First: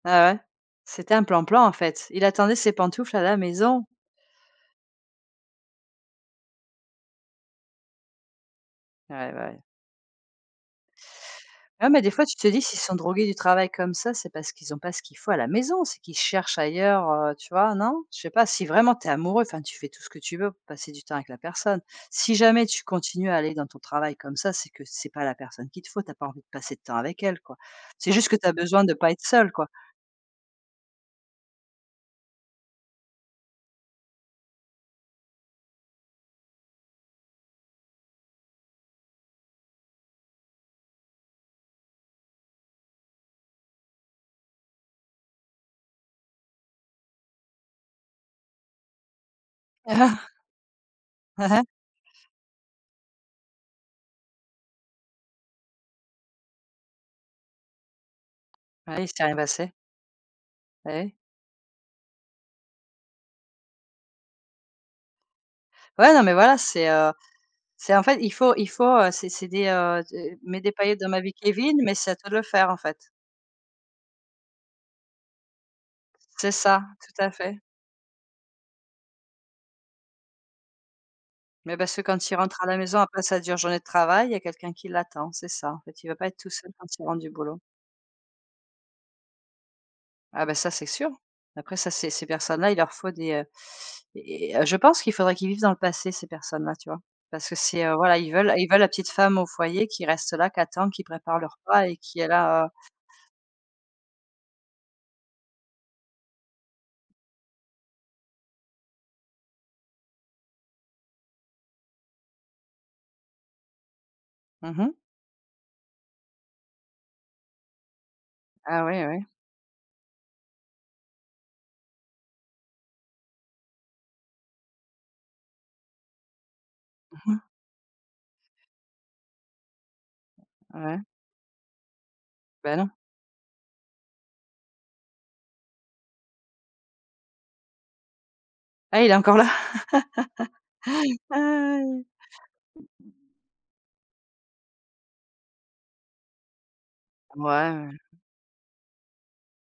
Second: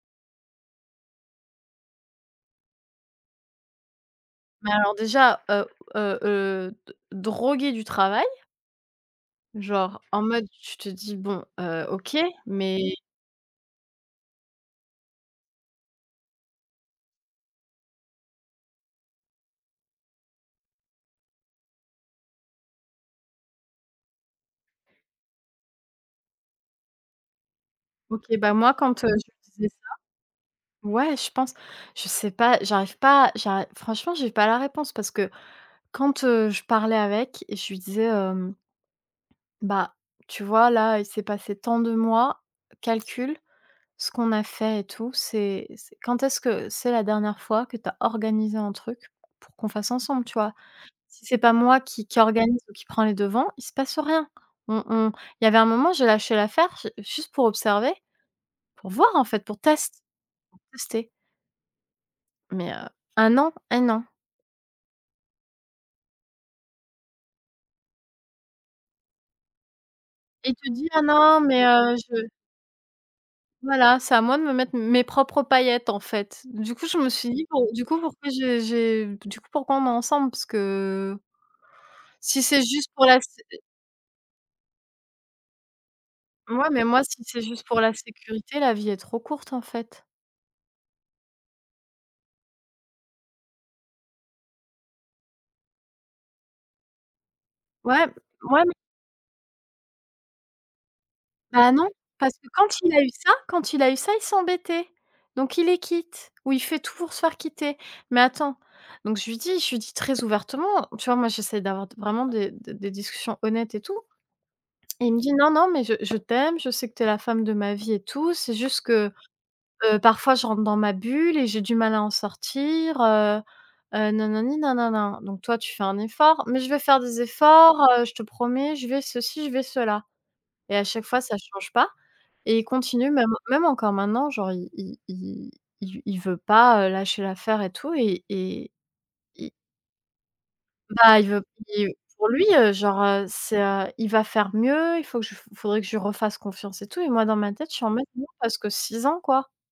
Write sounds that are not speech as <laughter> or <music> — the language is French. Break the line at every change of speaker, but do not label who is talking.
Ouais, ouais. C'était un plan-plan, en fait. Il attendait ses pantoufles à la maison.
Mais alors déjà, heu heu heu, d drogué du travail.
Ouais bah, ouais.
Genre, en mode, tu te dis: «Bon, heu,
Ouais, mais des
OK».
fois, tu te dis s'ils sont
Mais
drogués du travail comme ça, c'est parce qu'ils ont pas ce qu'il faut à la maison, c'est qu'ils cherchent ailleurs, heu, tu vois? Non? Je sais pas, si vraiment tu es amoureux, enfin tu fais tout ce que tu veux pour passer du temps avec la personne. Si jamais tu continues à aller dans ton travail comme ça, c'est que c'est pas la personne qu'il te faut, tu as pas envie de passer de temps avec elle, quoi. C'est
OK.
juste que tu as
Bah, moi,
besoin de
quand, heu,
pas être
je lui
seul, quoi.
disais ça ouais, je pense. Je sais pas, j'arrive pas à j'arri enfin franchement, j'ai pas la réponse, parce que, quand, heu, je parlais avec, je lui disais, hem «Bah, tu vois, là, il s'est passé tant de mois, calcule ce qu'on a fait et tout, c'est c'est quand est-ce que c'est la dernière fois que tu as organisé un truc pour qu'on fasse ensemble, tu vois?
<chuckles>
Si c'est
Hein
pas
hein.
moi qui qui organise ou qui prends les devants, il se passe rien». On on il y avait un moment, j'ai lâché l'affaire j juste pour observer, pour
Bah oui,
voir,
si tu
en
y arrives
fait, pour
assez.
test pour
Et
tester
oui.
mais heu, 1 an, 1 an.
Ouais, non, mais voilà, c'est, heu, c'est en fait, il faut il faut c'est c'est des, heu, c'est
Et il
mets des
te dit: «Ah
paillettes dans ma vie
non, mais,
Kévin mais
heu,
c'est à
je»
toi de le faire, en fait.
Voilà, c'est à moi de me mettre mes propres paillettes, en fait.
C'est
Du
ça,
coup, je me
tout
suis
à
dit:
fait.
«Bon, du coup pourquoi j'ai j'ai du coup pourquoi on est ensemble?» Parce que
Mais, parce que quand il
si
rentre
c'est
à la
juste
maison
pour la
après
s
sa dure journée de travail, il y a quelqu'un qui l'attend, c'est ça. En fait, il veut pas être tout
ouais,
seul
mais
quand il
moi,
rentre
si
du
c'est
boulot.
juste pour la sécurité, la vie est trop courte, en fait.
Ah bah ça, c'est sûr. Après ça ces ces personnes là, il leur faut des, heu, eh, je pense qu'il faudrait qu'ils vivent dans le passé ces personnes là, tu vois? Parce que c'est
Ouais,
voilà, ils veulent
mouais
ils
m
veulent la petite femme au foyer qui reste là, qui attend, qui prépare le
Bah
repas
non,
et qui est
parce que quand
là.
il a eu ça, quand il a eu ça, il s'embêtait. Donc, il les quitte ou il fait tout pour se faire quitter. Mais attends, donc, je lui dis je lui dis très ouvertement: «Tu vois, moi, j'essaie d'avoir d vraiment des des des discussions honnêtes et tout».
Mmh mh.
Il me dit «Non, non, mais je je t'aime, je sais que tu es la femme de ma vie et tout, c'est juste
Ah ouais,
que,
ouais.
heu, parfois, je rentre dans ma bulle et j'ai du mal à en sortir», heu, heu, nanani, nanana. Donc toi, tu fais un effort, «Mais je vais faire des
Mmh mh.
efforts, heu, je te promets», je vais ceci, je vais cela. Et à
Ouais.
chaque fois, ça change pas. Et il
Bah, non.
continue même même encore maintenant, genre il il il il v il veut pas, heu, lâcher l'affaire et tout et et
Ah, il est encore là.
et Bah, il veut il
<laughs>
pour lui, heu, genre, heu, c'est, heu, il va faire mieux, il faut que je f faudrait que je lui refasse confiance et tout et moi dans ma tête je suis en
Ouais.
mode: «Non, parce que 6 ans, quoi».